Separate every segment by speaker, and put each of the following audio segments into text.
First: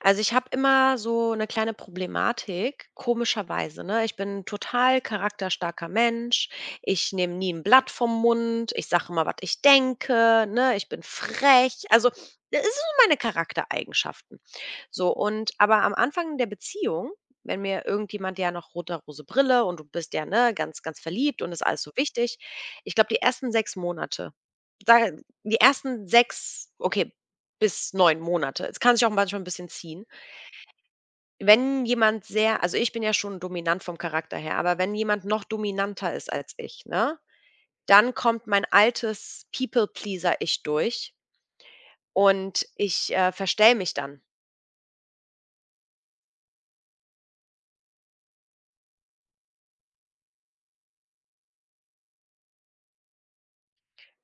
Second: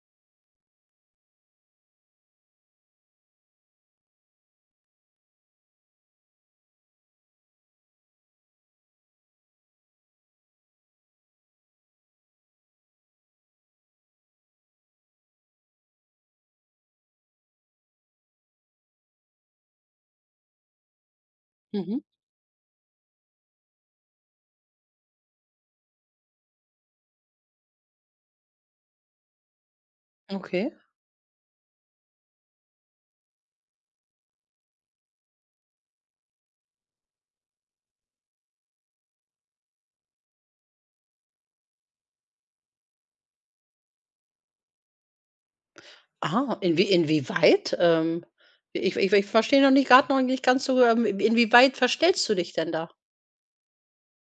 Speaker 1: Also, ich habe immer so eine kleine Problematik, komischerweise, ne? Ich bin ein total charakterstarker Mensch. Ich nehme nie ein Blatt vom Mund. Ich sage immer, was ich denke, ne? Ich bin frech. Also, das sind so meine Charaktereigenschaften. So und aber am Anfang der Beziehung, wenn mir irgendjemand ja noch rote-rose Brille und du bist ja, ne, ganz, ganz verliebt und ist alles so
Speaker 2: Mhm,
Speaker 1: wichtig. Ich glaube, die ersten 6 Monate, da die ersten 6, okay, bis 9 Monate. Es kann sich auch manchmal ein bisschen ziehen.
Speaker 2: okay.
Speaker 1: Wenn jemand sehr also, ich bin ja schon dominant vom Charakter her, aber wenn jemand noch dominanter ist als ich, ne, dann kommt mein altes People-Pleaser-Ich durch und ich verstelle mich dann.
Speaker 2: Ah, inwieweit? Ich verstehe noch nicht ganz so, inwieweit verstellst du dich denn da?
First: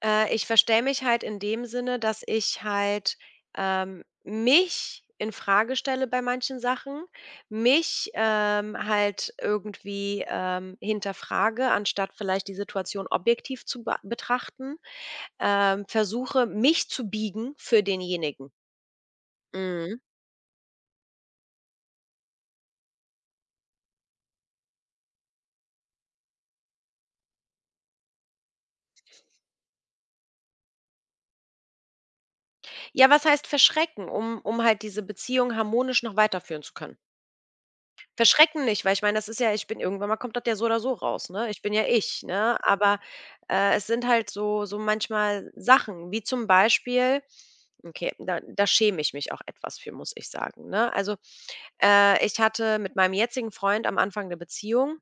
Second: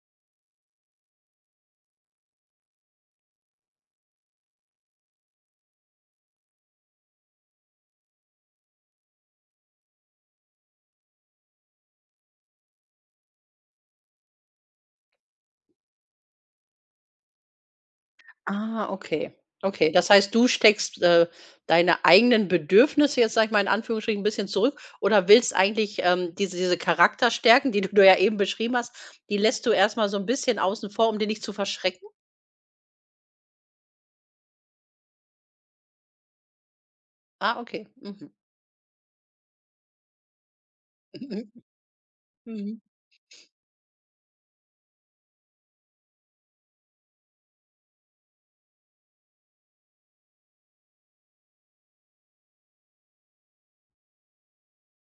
Speaker 1: Ich verstell mich halt in dem Sinne, dass ich halt mich in Frage stelle bei manchen Sachen, mich halt irgendwie hinterfrage, anstatt vielleicht die Situation objektiv zu ba betrachten. Versuche, mich zu biegen für denjenigen.
Speaker 2: Ah, okay. Okay,
Speaker 1: Mhm.
Speaker 2: das heißt, du steckst, deine eigenen Bedürfnisse jetzt, sage ich mal in Anführungsstrichen, ein bisschen zurück oder willst eigentlich, diese Charakterstärken, die du ja eben beschrieben hast, die lässt du erst mal so ein bisschen außen vor, um die nicht zu verschrecken?
Speaker 1: Ja, was heißt verschrecken, um halt diese Beziehung harmonisch noch weiterführen zu können?
Speaker 2: Ah, okay. Mhm.
Speaker 1: Verschrecken nicht, weil ich meine, das ist ja ich bin irgendwann mal kommt das ja so oder so raus, ne?
Speaker 2: Mhm.
Speaker 1: Ich bin ja ich, ne?
Speaker 2: Mhm.
Speaker 1: Aber, es sind halt so manchmal Sachen, wie zum Beispiel okay, da schäme ich mich auch etwas für, muss ich sagen, ne? Also, ich hatte mit meinem jetzigen Freund am Anfang der Beziehung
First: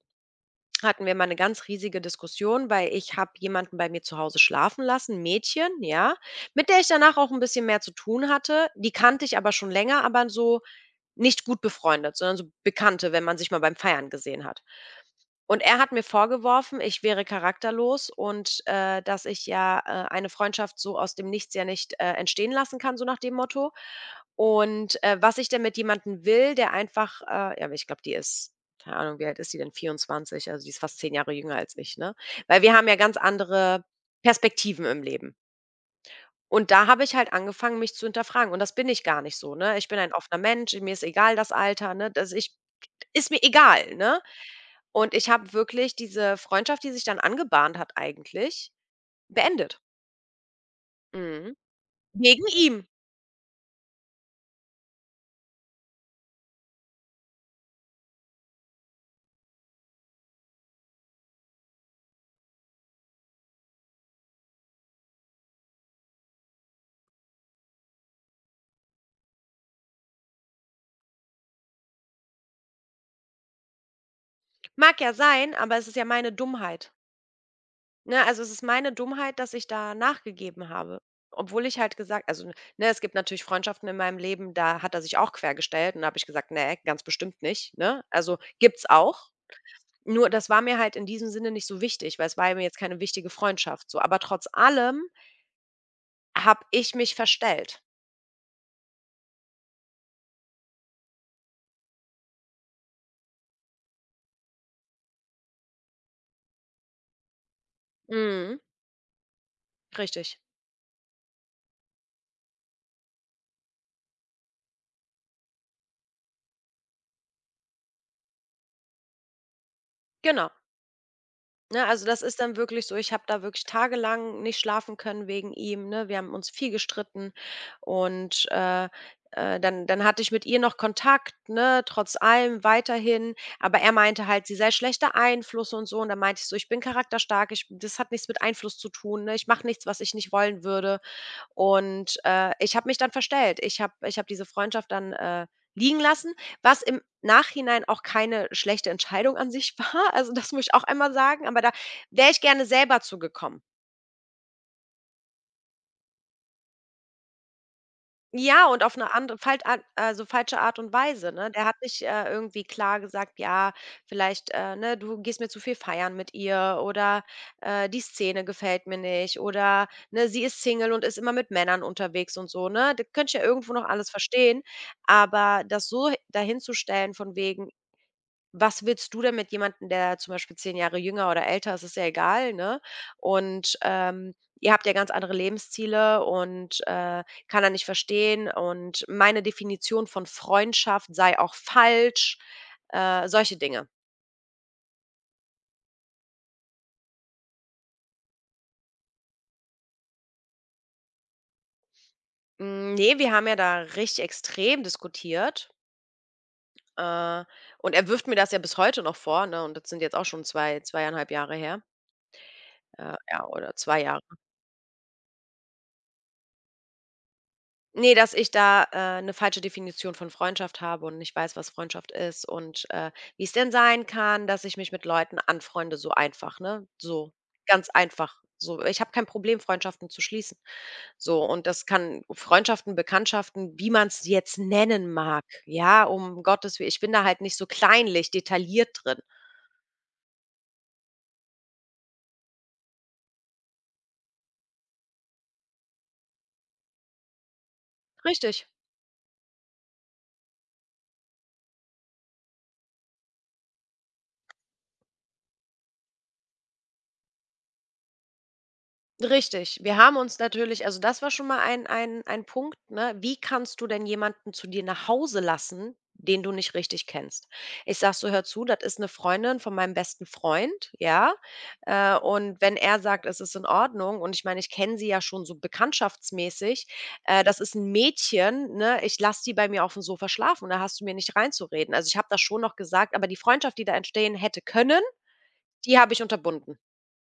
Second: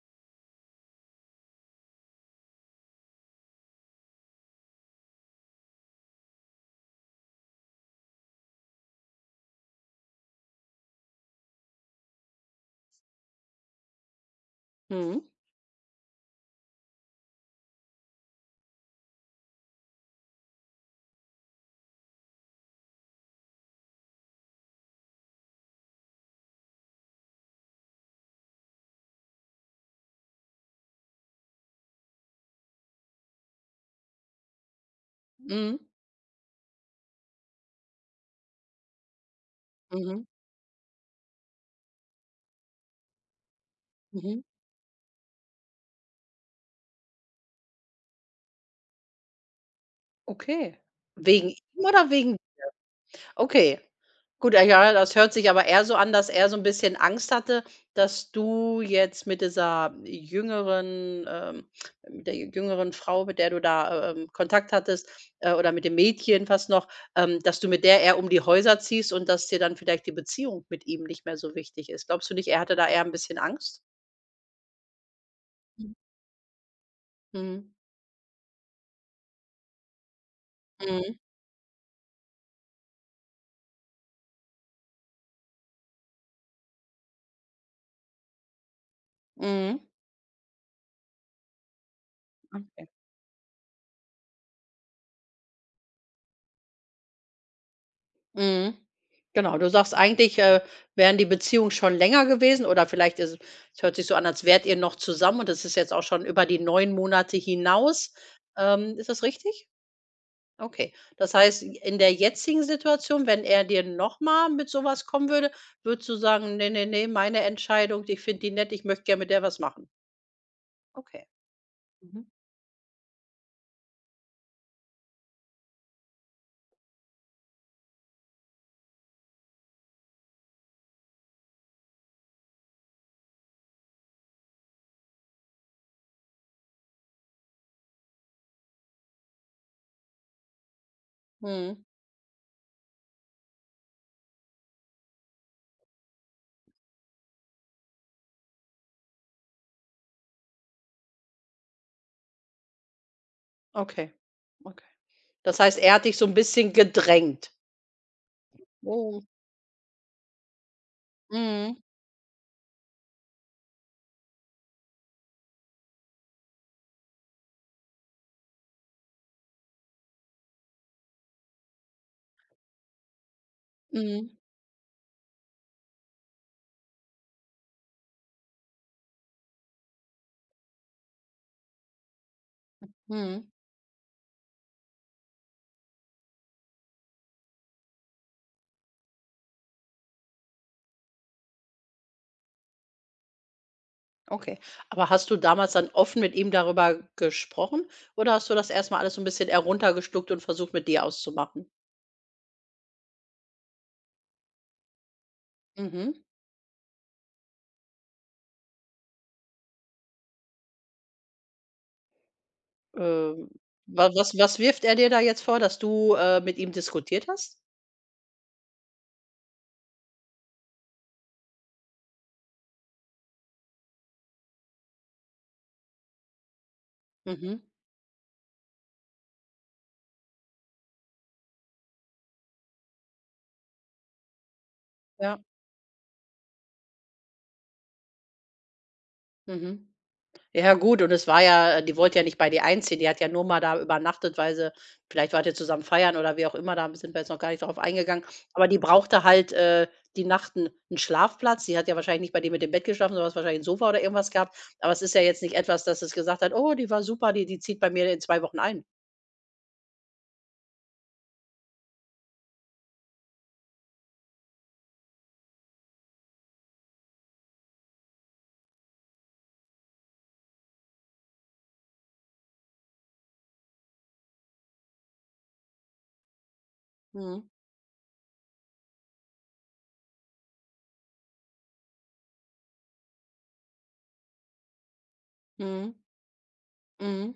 Speaker 1: hatten wir mal eine ganz riesige Diskussion, weil ich habe jemanden bei mir zu Hause schlafen lassen, 'n Mädchen, ja, mit der ich danach auch ein bisschen mehr zu tun hatte. Die kannte ich aber schon länger, aber so nicht gut befreundet, sondern so Bekannte, wenn man sich mal beim Feiern gesehen hat.
Speaker 2: Mhm.
Speaker 1: Und er hat mir vorgeworfen, ich wäre charakterlos und dass ich ja eine Freundschaft so aus dem Nichts ja nicht entstehen lassen kann, so nach dem Motto. Und was ich denn mit jemandem will, der einfach, ja, ich glaube, die ist keine Ahnung, wie alt ist sie denn? 24, also die ist fast 10 Jahre jünger als ich, ne? Weil wir haben ja ganz andere Perspektiven im Leben.
Speaker 2: Mhm.
Speaker 1: Und da habe ich halt angefangen, mich zu hinterfragen und das bin ich gar nicht so, ne? Ich bin ein
Speaker 2: Mhm.
Speaker 1: offener Mensch, mir ist egal das Alter, ne? Das ich ist mir egal, ne?
Speaker 2: Mhm.
Speaker 1: Und ich habe wirklich diese Freundschaft, die sich dann angebahnt hat eigentlich, beendet.
Speaker 2: Okay. Wegen
Speaker 1: Mhm.
Speaker 2: ihm oder wegen.
Speaker 1: Wegen ihm.
Speaker 2: Okay. Gut, ja, das hört sich aber eher so an, dass er so 'n bisschen Angst hatte, dass du jetzt mit dieser jüngeren, mit der jüngeren Frau, mit der du da, Kontakt hattest, oder mit dem Mädchen fast noch, dass du mit der eher um die Häuser ziehst und dass dir dann vielleicht die Beziehung mit ihm nicht mehr so wichtig ist. Glaubst du nicht, er hatte da eher 'n bisschen Angst?
Speaker 1: Mag ja sein, aber es
Speaker 2: Mhm.
Speaker 1: ist ja meine Dummheit,
Speaker 2: Mhm.
Speaker 1: ne? Also, es ist meine Dummheit, dass ich da nachgegeben habe,
Speaker 2: Mhm.
Speaker 1: obwohl ich halt gesagt also, ne, es gibt natürlich Freundschaften in meinem Leben, da hat er sich auch quergestellt und da habe ich gesagt: „Ne, ganz bestimmt nicht“, ne? Also, gibt's auch.
Speaker 2: Mhm.
Speaker 1: Nur das war mir halt in diesem Sinne nicht so wichtig, weil es war ja mir jetzt
Speaker 2: Okay.
Speaker 1: keine wichtige Freundschaft so. Aber trotz allem habe ich mich verstellt.
Speaker 2: Mhm. Genau, du sagst eigentlich, wären die Beziehungen schon länger gewesen oder vielleicht ist, es hört sich so an, als wärt ihr noch zusammen und das ist jetzt auch schon über die 9 Monate hinaus.
Speaker 1: Mhm.
Speaker 2: Ist das richtig?
Speaker 1: Richtig,
Speaker 2: Okay. Das heißt, in der jetzigen Situation, wenn er dir noch mal mit sowas kommen würde, würdest du sagen: nee, nee, nee, meine Entscheidung, ich finde die nett, ich möchte gerne mit der was machen.“
Speaker 1: genau.
Speaker 2: Okay.
Speaker 1: Ne, also das
Speaker 2: Mhm.
Speaker 1: ist dann wirklich so, ich habe da wirklich tagelang nicht schlafen können wegen ihm, ne? Wir haben uns viel gestritten und dann hatte ich mit ihr noch Kontakt, ne, trotz allem weiterhin, aber er meinte halt, sie sei schlechter Einfluss und so und dann meinte ich so: „Ich bin charakterstark, ich das hat nichts mit Einfluss zu tun, ne? Ich mache nichts, was ich nicht wollen würde.“
Speaker 2: Mhm.
Speaker 1: Und ich habe mich dann verstellt. Ich habe diese Freundschaft dann liegen lassen, was im Nachhinein auch keine schlechte Entscheidung an sich war. Also, das muss ich auch einmal sagen, aber da wäre ich gerne selber zugekommen.
Speaker 2: Okay, okay. Das heißt, er hat dich so ein bisschen gedrängt.
Speaker 1: Ja, und auf eine
Speaker 2: Mhm.
Speaker 1: andere falt an also, falsche Art und Weise, ne? Der hat
Speaker 2: Mhm.
Speaker 1: nicht irgendwie klar gesagt: „Ja, vielleicht, ne, du gehst mir zu viel feiern mit ihr“ oder „die Szene gefällt mir nicht“ oder, ne, „sie ist Single und ist immer mit Männern unterwegs“ und so, ne? Da könnte ich ja irgendwo noch alles
Speaker 2: Mhm.
Speaker 1: verstehen, aber das so dahinzustellen von wegen was willst du denn mit jemandem, der zum Beispiel 10 Jahre jünger oder älter ist, ist ja egal, ne?
Speaker 2: Mhm.
Speaker 1: Und ihr habt ja ganz andere Lebensziele und kann er nicht verstehen und meine Definition von Freundschaft sei auch falsch, solche Dinge.
Speaker 2: Okay. Aber hast du damals dann offen mit ihm darüber gesprochen oder hast du das erst mal alles so ein bisschen heruntergeschluckt und versucht, mit dir auszumachen?
Speaker 1: Ne, wir haben ja da richtig extrem diskutiert,
Speaker 2: Mhm.
Speaker 1: äh, und er wirft mir das ja bis heute noch vor, ne, und das sind jetzt auch schon 2, 2,5 Jahre her, ja,
Speaker 2: Ähm,
Speaker 1: oder 2
Speaker 2: wa
Speaker 1: Jahre.
Speaker 2: was was wirft er dir da jetzt vor, dass du, mit ihm diskutiert hast?
Speaker 1: Nee, dass ich da 'ne falsche Definition von Freundschaft habe und nicht weiß, was Freundschaft ist und wie es denn sein kann, dass ich mich mit Leuten anfreunde, so einfach, ne? So,
Speaker 2: Mhm.
Speaker 1: ganz einfach. So, ich habe kein Problem, Freundschaften zu schließen. So, und das kann Freundschaften, Bekanntschaften, wie man es jetzt nennen
Speaker 2: Ja.
Speaker 1: mag, ja, um Gottes Willen. Ich bin da halt nicht so kleinlich detailliert drin.
Speaker 2: Mhm. Ja gut, und es war ja die wollte ja nicht bei dir einziehen. Die hat ja nur mal da übernachtet, weil sie vielleicht wart ihr zusammen feiern oder wie auch immer, da sind wir jetzt noch gar nicht drauf eingegangen.
Speaker 1: Richtig.
Speaker 2: Aber die brauchte halt, die Nacht 'n Schlafplatz. Die hat ja wahrscheinlich nicht bei dir mit dem Bett geschlafen, sondern hast wahrscheinlich ein Sofa oder irgendwas gehabt. Aber es ist ja jetzt nicht etwas, dass es gesagt hat: „Oh, die war super, die zieht bei mir in 2 Wochen ein.“
Speaker 1: Richtig. Wir haben uns natürlich also das war schon mal ein Punkt, ne? Wie kannst du denn jemanden zu dir nach Hause lassen, den du nicht richtig kennst? Ich sag so: „Hör zu, das ist eine Freundin von meinem besten Freund, ja? Und wenn er sagt, es ist in Ordnung“ und ich meine, ich kenne sie ja schon so bekanntschaftsmäßig,
Speaker 2: Mhm,
Speaker 1: das ist ein Mädchen, ne? Ich lasse die bei mir auf dem Sofa schlafen, und da hast du mir nicht reinzureden. Also, ich habe das schon noch gesagt, aber die Freundschaft, die da entstehen hätte können,
Speaker 2: mhm,
Speaker 1: die habe ich unterbunden.
Speaker 2: mhm,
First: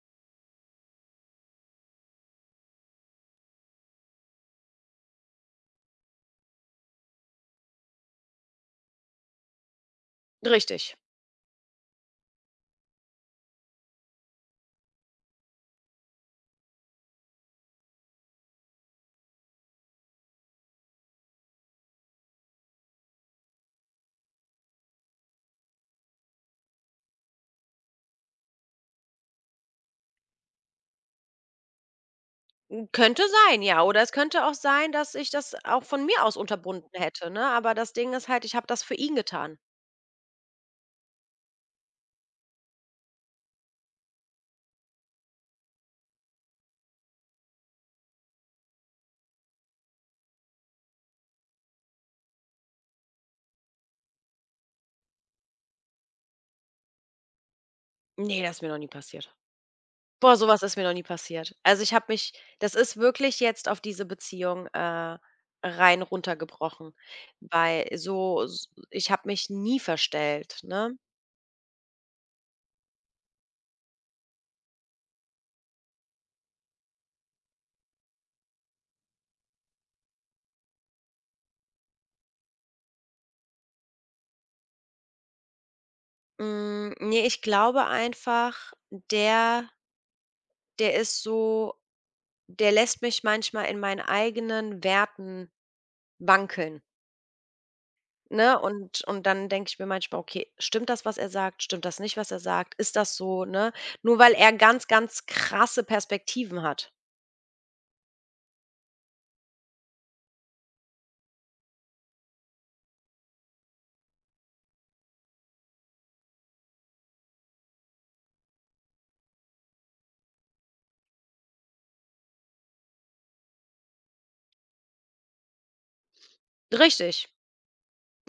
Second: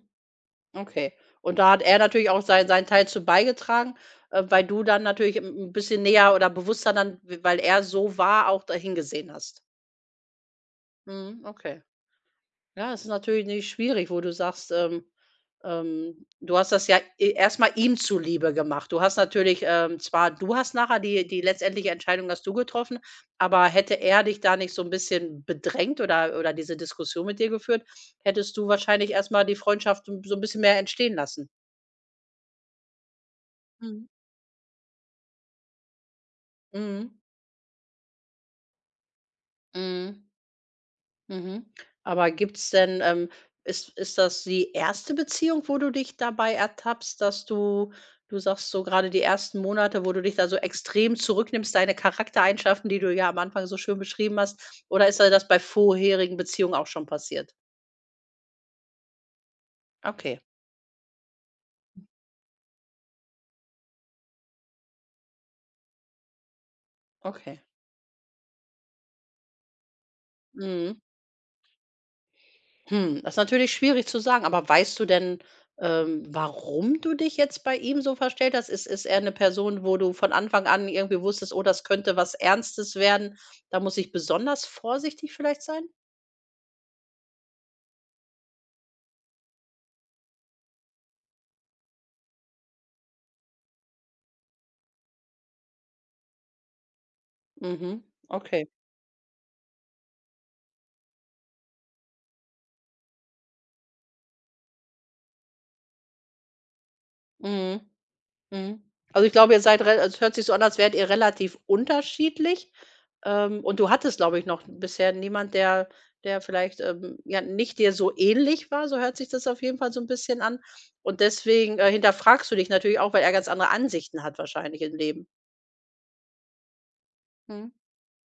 Speaker 2: okay. Und da hat er natürlich auch seinen Teil zu beigetragen, weil du dann natürlich ein bisschen näher oder bewusster dann, weil er so war, auch dahin gesehen hast.
Speaker 1: Richtig.
Speaker 2: Mhm, okay. Ja, es ist natürlich nicht schwierig, wo du sagst, du hast das ja e erst ihm zuliebe gemacht. Du hast natürlich, zwar du hast nachher die letztendliche Entscheidung hast du getroffen, aber hätte er dich da nicht so ein bisschen bedrängt oder diese Diskussion mit dir geführt, hättest du wahrscheinlich erstmal die Freundschaft so 'n bisschen mehr entstehen lassen.
Speaker 1: Könnte sein, ja. Oder
Speaker 2: Mhm.
Speaker 1: es könnte auch sein, dass ich das auch von mir aus unterbunden
Speaker 2: Mhm,
Speaker 1: hätte, ne? Aber das Ding ist halt, ich habe das für ihn getan.
Speaker 2: mhm. Mhm. Aber gibt's denn ist das die erste Beziehung, wo du dich dabei ertappst, dass du sagst so gerade die ersten Monate, wo du dich da so extrem zurücknimmst, deine Charaktereigenschaften, die du ja am Anfang so schön beschrieben hast, oder ist dir das bei vorherigen Beziehungen auch schon passiert?
Speaker 1: Nee, das ist mir noch nie passiert. Boah,
Speaker 2: Okay,
Speaker 1: sowas ist mir noch nie passiert. Also, ich habe mich das ist wirklich jetzt auf diese Beziehung rein runtergebrochen,
Speaker 2: okay.
Speaker 1: weil so s ich habe mich nie verstellt, ne?
Speaker 2: Mhm. Hm, das ist natürlich schwierig zu sagen, aber weißt du denn, warum du dich jetzt bei ihm so verstellt hast? Ist er eine Person, wo du von Anfang an irgendwie wusstest: „Oh, das könnte was Ernstes werden, da muss ich besonders vorsichtig vielleicht sein?“
Speaker 1: Ne, ich glaube einfach, der der ist so der lässt mich manchmal in meinen eigenen Werten wankeln.
Speaker 2: Mhm,
Speaker 1: Ne,
Speaker 2: okay.
Speaker 1: und dann denke ich mir manchmal: „Okay, stimmt das, was er sagt? Stimmt das nicht, was er sagt? Ist das so?“, ne? Nur weil er ganz, ganz krasse Perspektiven hat.
Speaker 2: Mhm. Mhm. Also, ich glaube, ihr seid rel, also es hört sich so an, als wärt ihr relativ unterschiedlich. Und du hattest, glaube ich, noch bisher niemand, der vielleicht, ja, nicht dir so ähnlich war, so hört sich das auf jeden Fall so ein bisschen an. Und deswegen, hinterfragst du dich natürlich auch, weil er ganz andere Ansichten hat wahrscheinlich im Leben.
Speaker 1: Richtig.
Speaker 2: Mhm.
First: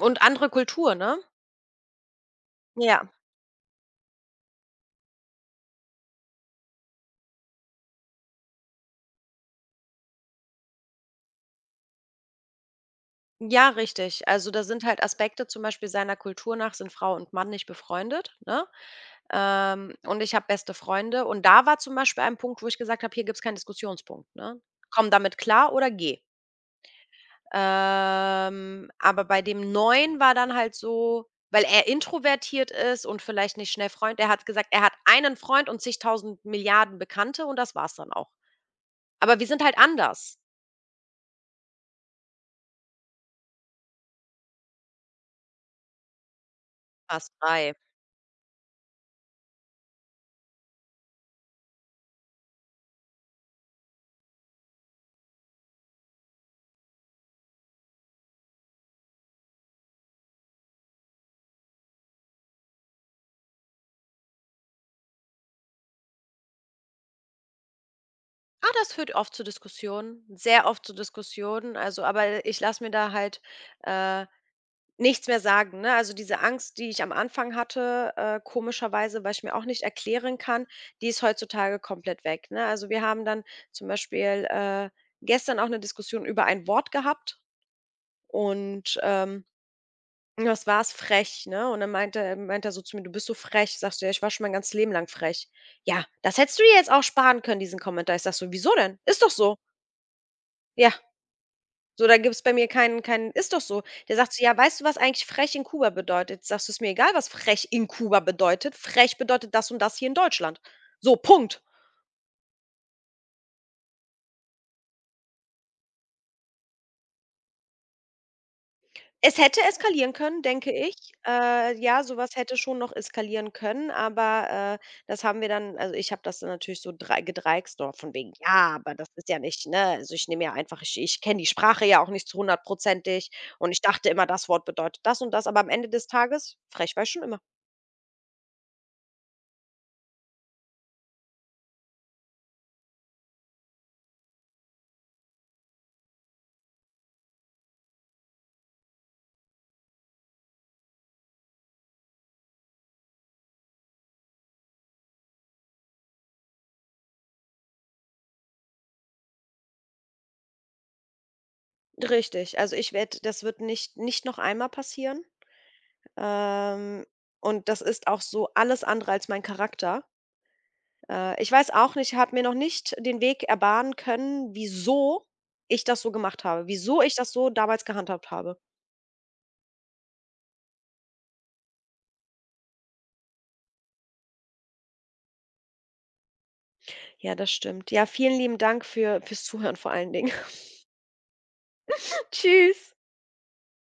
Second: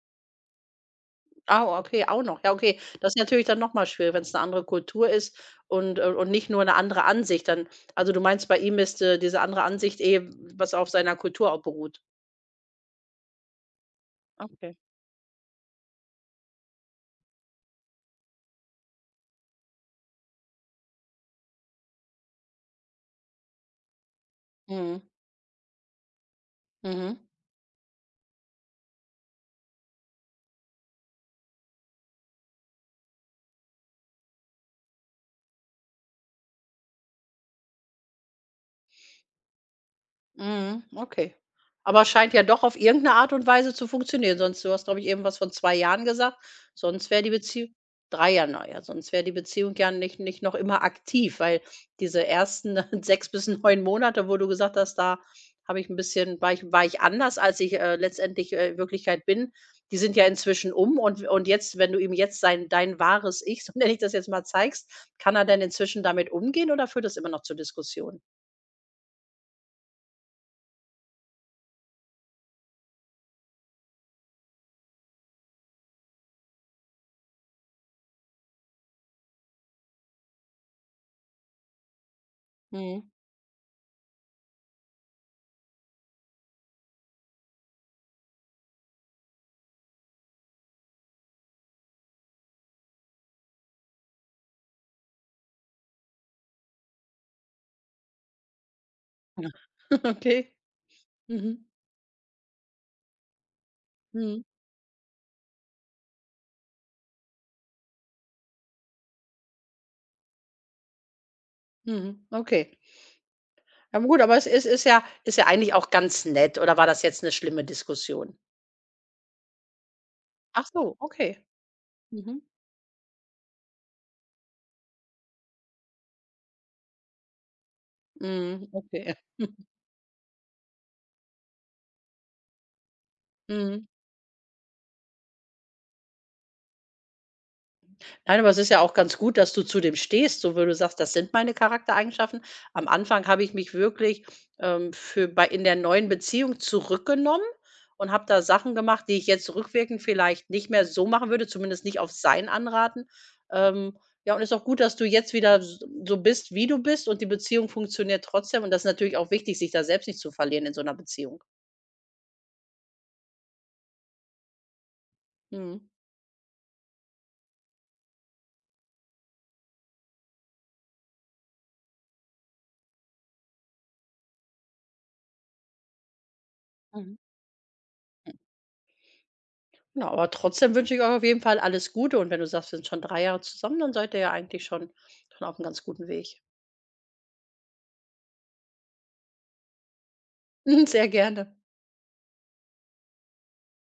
Speaker 1: Und andere Kultur, ne?
Speaker 2: Ah, okay, auch noch. Ja, okay.
Speaker 1: Ja.
Speaker 2: Das ist natürlich dann noch mal schwierig, wenn es eine andere Kultur ist und nicht nur eine andere Ansicht dann. Also, du meinst, bei ihm ist, diese andere Ansicht eh, was auf seiner Kultur auch beruht.
Speaker 1: Ja, richtig. Also, da
Speaker 2: Okay.
Speaker 1: sind halt Aspekte zum Beispiel seiner Kultur nach sind Frau und Mann nicht befreundet, ne? Und ich habe beste Freunde. Und da war zum Beispiel ein Punkt, wo ich gesagt habe: „Hier gibt es keinen Diskussionspunkt, ne?
Speaker 2: Mhm.
Speaker 1: Komm damit klar oder geh.“
Speaker 2: Mhm.
Speaker 1: Aber bei dem Neuen war dann halt so weil er introvertiert ist und vielleicht nicht schnell Freund er hat gesagt, er hat einen Freund und zigtausend Milliarden Bekannte und das war's dann auch. Aber wir sind halt anders,
Speaker 2: Mhm, okay. Aber scheint ja doch auf irgendeine Art und Weise zu funktionieren, sonst, du hast, glaube ich, eben was von 2 Jahren gesagt, sonst wäre
Speaker 1: us
Speaker 2: die Beziehung
Speaker 1: 3.
Speaker 2: 3 Jahre, na ja, sonst wäre die Beziehung ja nicht noch immer aktiv, weil diese ersten 6 bis 9 Monate, wo du gesagt hast, da habe ich ein bisschen, war ich anders, als ich, letztendlich, in Wirklichkeit bin, die sind ja inzwischen um und jetzt, wenn du ihm jetzt sein dein wahres Ich, so nenne ich das jetzt mal, zeigst, kann er denn inzwischen damit umgehen oder führt das immer noch zu Diskussionen?
Speaker 1: Ah, das führt oft zu Diskussionen, sehr oft zu Diskussionen, also aber ich lasse mir da halt, äh nichts mehr sagen, ne? Also, diese Angst, die ich am Anfang hatte, komischerweise, weil ich mir auch nicht erklären kann, die ist heutzutage komplett weg, ne? Also, wir
Speaker 2: Mhm.
Speaker 1: haben dann zum Beispiel gestern auch eine Diskussion über ein Wort gehabt und das war es frech, ne? Und dann meinte er so zu mir: „Du bist so frech.“ Sagst du: „Ja, ich war schon mein ganzes Leben lang frech.“ „Ja, das hättest du dir jetzt auch sparen können, diesen Kommentar.“ Ich sage so: „Wieso denn? Ist doch so.“
Speaker 2: Okay.
Speaker 1: „Ja.“
Speaker 2: Mhm.
Speaker 1: So, da gibt's bei mir keinen ist doch so. Der sagt so:
Speaker 2: Mhm.
Speaker 1: „Ja, weißt du, was eigentlich frech in Kuba bedeutet?“ Sagst du: „Ist mir egal, was frech in Kuba bedeutet. Frech bedeutet das und das hier in Deutschland.“ So, Punkt.
Speaker 2: Mhm. Okay. Ja gut, aber es ist, ist ja eigentlich auch ganz nett, oder war das jetzt eine schlimme Diskussion?
Speaker 1: Es hätte eskalieren können,
Speaker 2: Ach
Speaker 1: denke
Speaker 2: so,
Speaker 1: ich.
Speaker 2: okay.
Speaker 1: Ja, sowas
Speaker 2: Mhm.
Speaker 1: hätte schon noch eskalieren können, aber das haben wir dann also, ich habe das dann natürlich so drei gedreixt, so von wegen:
Speaker 2: Mhm,
Speaker 1: „Ja, aber das
Speaker 2: okay.
Speaker 1: ist ja nicht ne, also, ich nehme ja einfach ich kenne die Sprache ja auch nicht zu hundertprozentig und ich
Speaker 2: Mhm.
Speaker 1: dachte immer, das Wort bedeutet das und das.“ Aber am Ende des Tages, frech war ich schon immer.
Speaker 2: Nein, aber es ist ja auch ganz gut, dass du zu dem stehst, so wo du sagst: „Das sind meine Charaktereigenschaften.“ Am Anfang habe ich mich wirklich, für bei in der neuen Beziehung zurückgenommen und habe da Sachen gemacht, die ich jetzt rückwirkend vielleicht nicht mehr so machen würde, zumindest nicht auf sein Anraten. Ähm, ja, und ist auch gut, dass du jetzt wieder s, so bist, wie du bist und die Beziehung funktioniert trotzdem und das ist natürlich auch wichtig, sich da selbst nicht zu verlieren in so einer Beziehung.
Speaker 1: Richtig. Also, ich werde das wird nicht noch einmal passieren.
Speaker 2: Mhm.
Speaker 1: Ähm, und das ist auch so alles andere als mein Charakter. Ich weiß auch nicht habe mir noch nicht den Weg erbahnen können, wieso ich das so gemacht habe, wieso ich
Speaker 2: Mhm.
Speaker 1: das so damals gehandhabt habe.
Speaker 2: Na, aber trotzdem wünsche ich euch auf jeden Fall alles Gute und wenn du sagst, wir sind schon 3 Jahre zusammen, dann seid ihr ja eigentlich schon auf einem ganz guten Weg.
Speaker 1: Ja, das stimmt. Ja, vielen lieben Dank fürs Zuhören vor allen Dingen.
Speaker 2: Sehr gerne.
Speaker 1: Tschüss.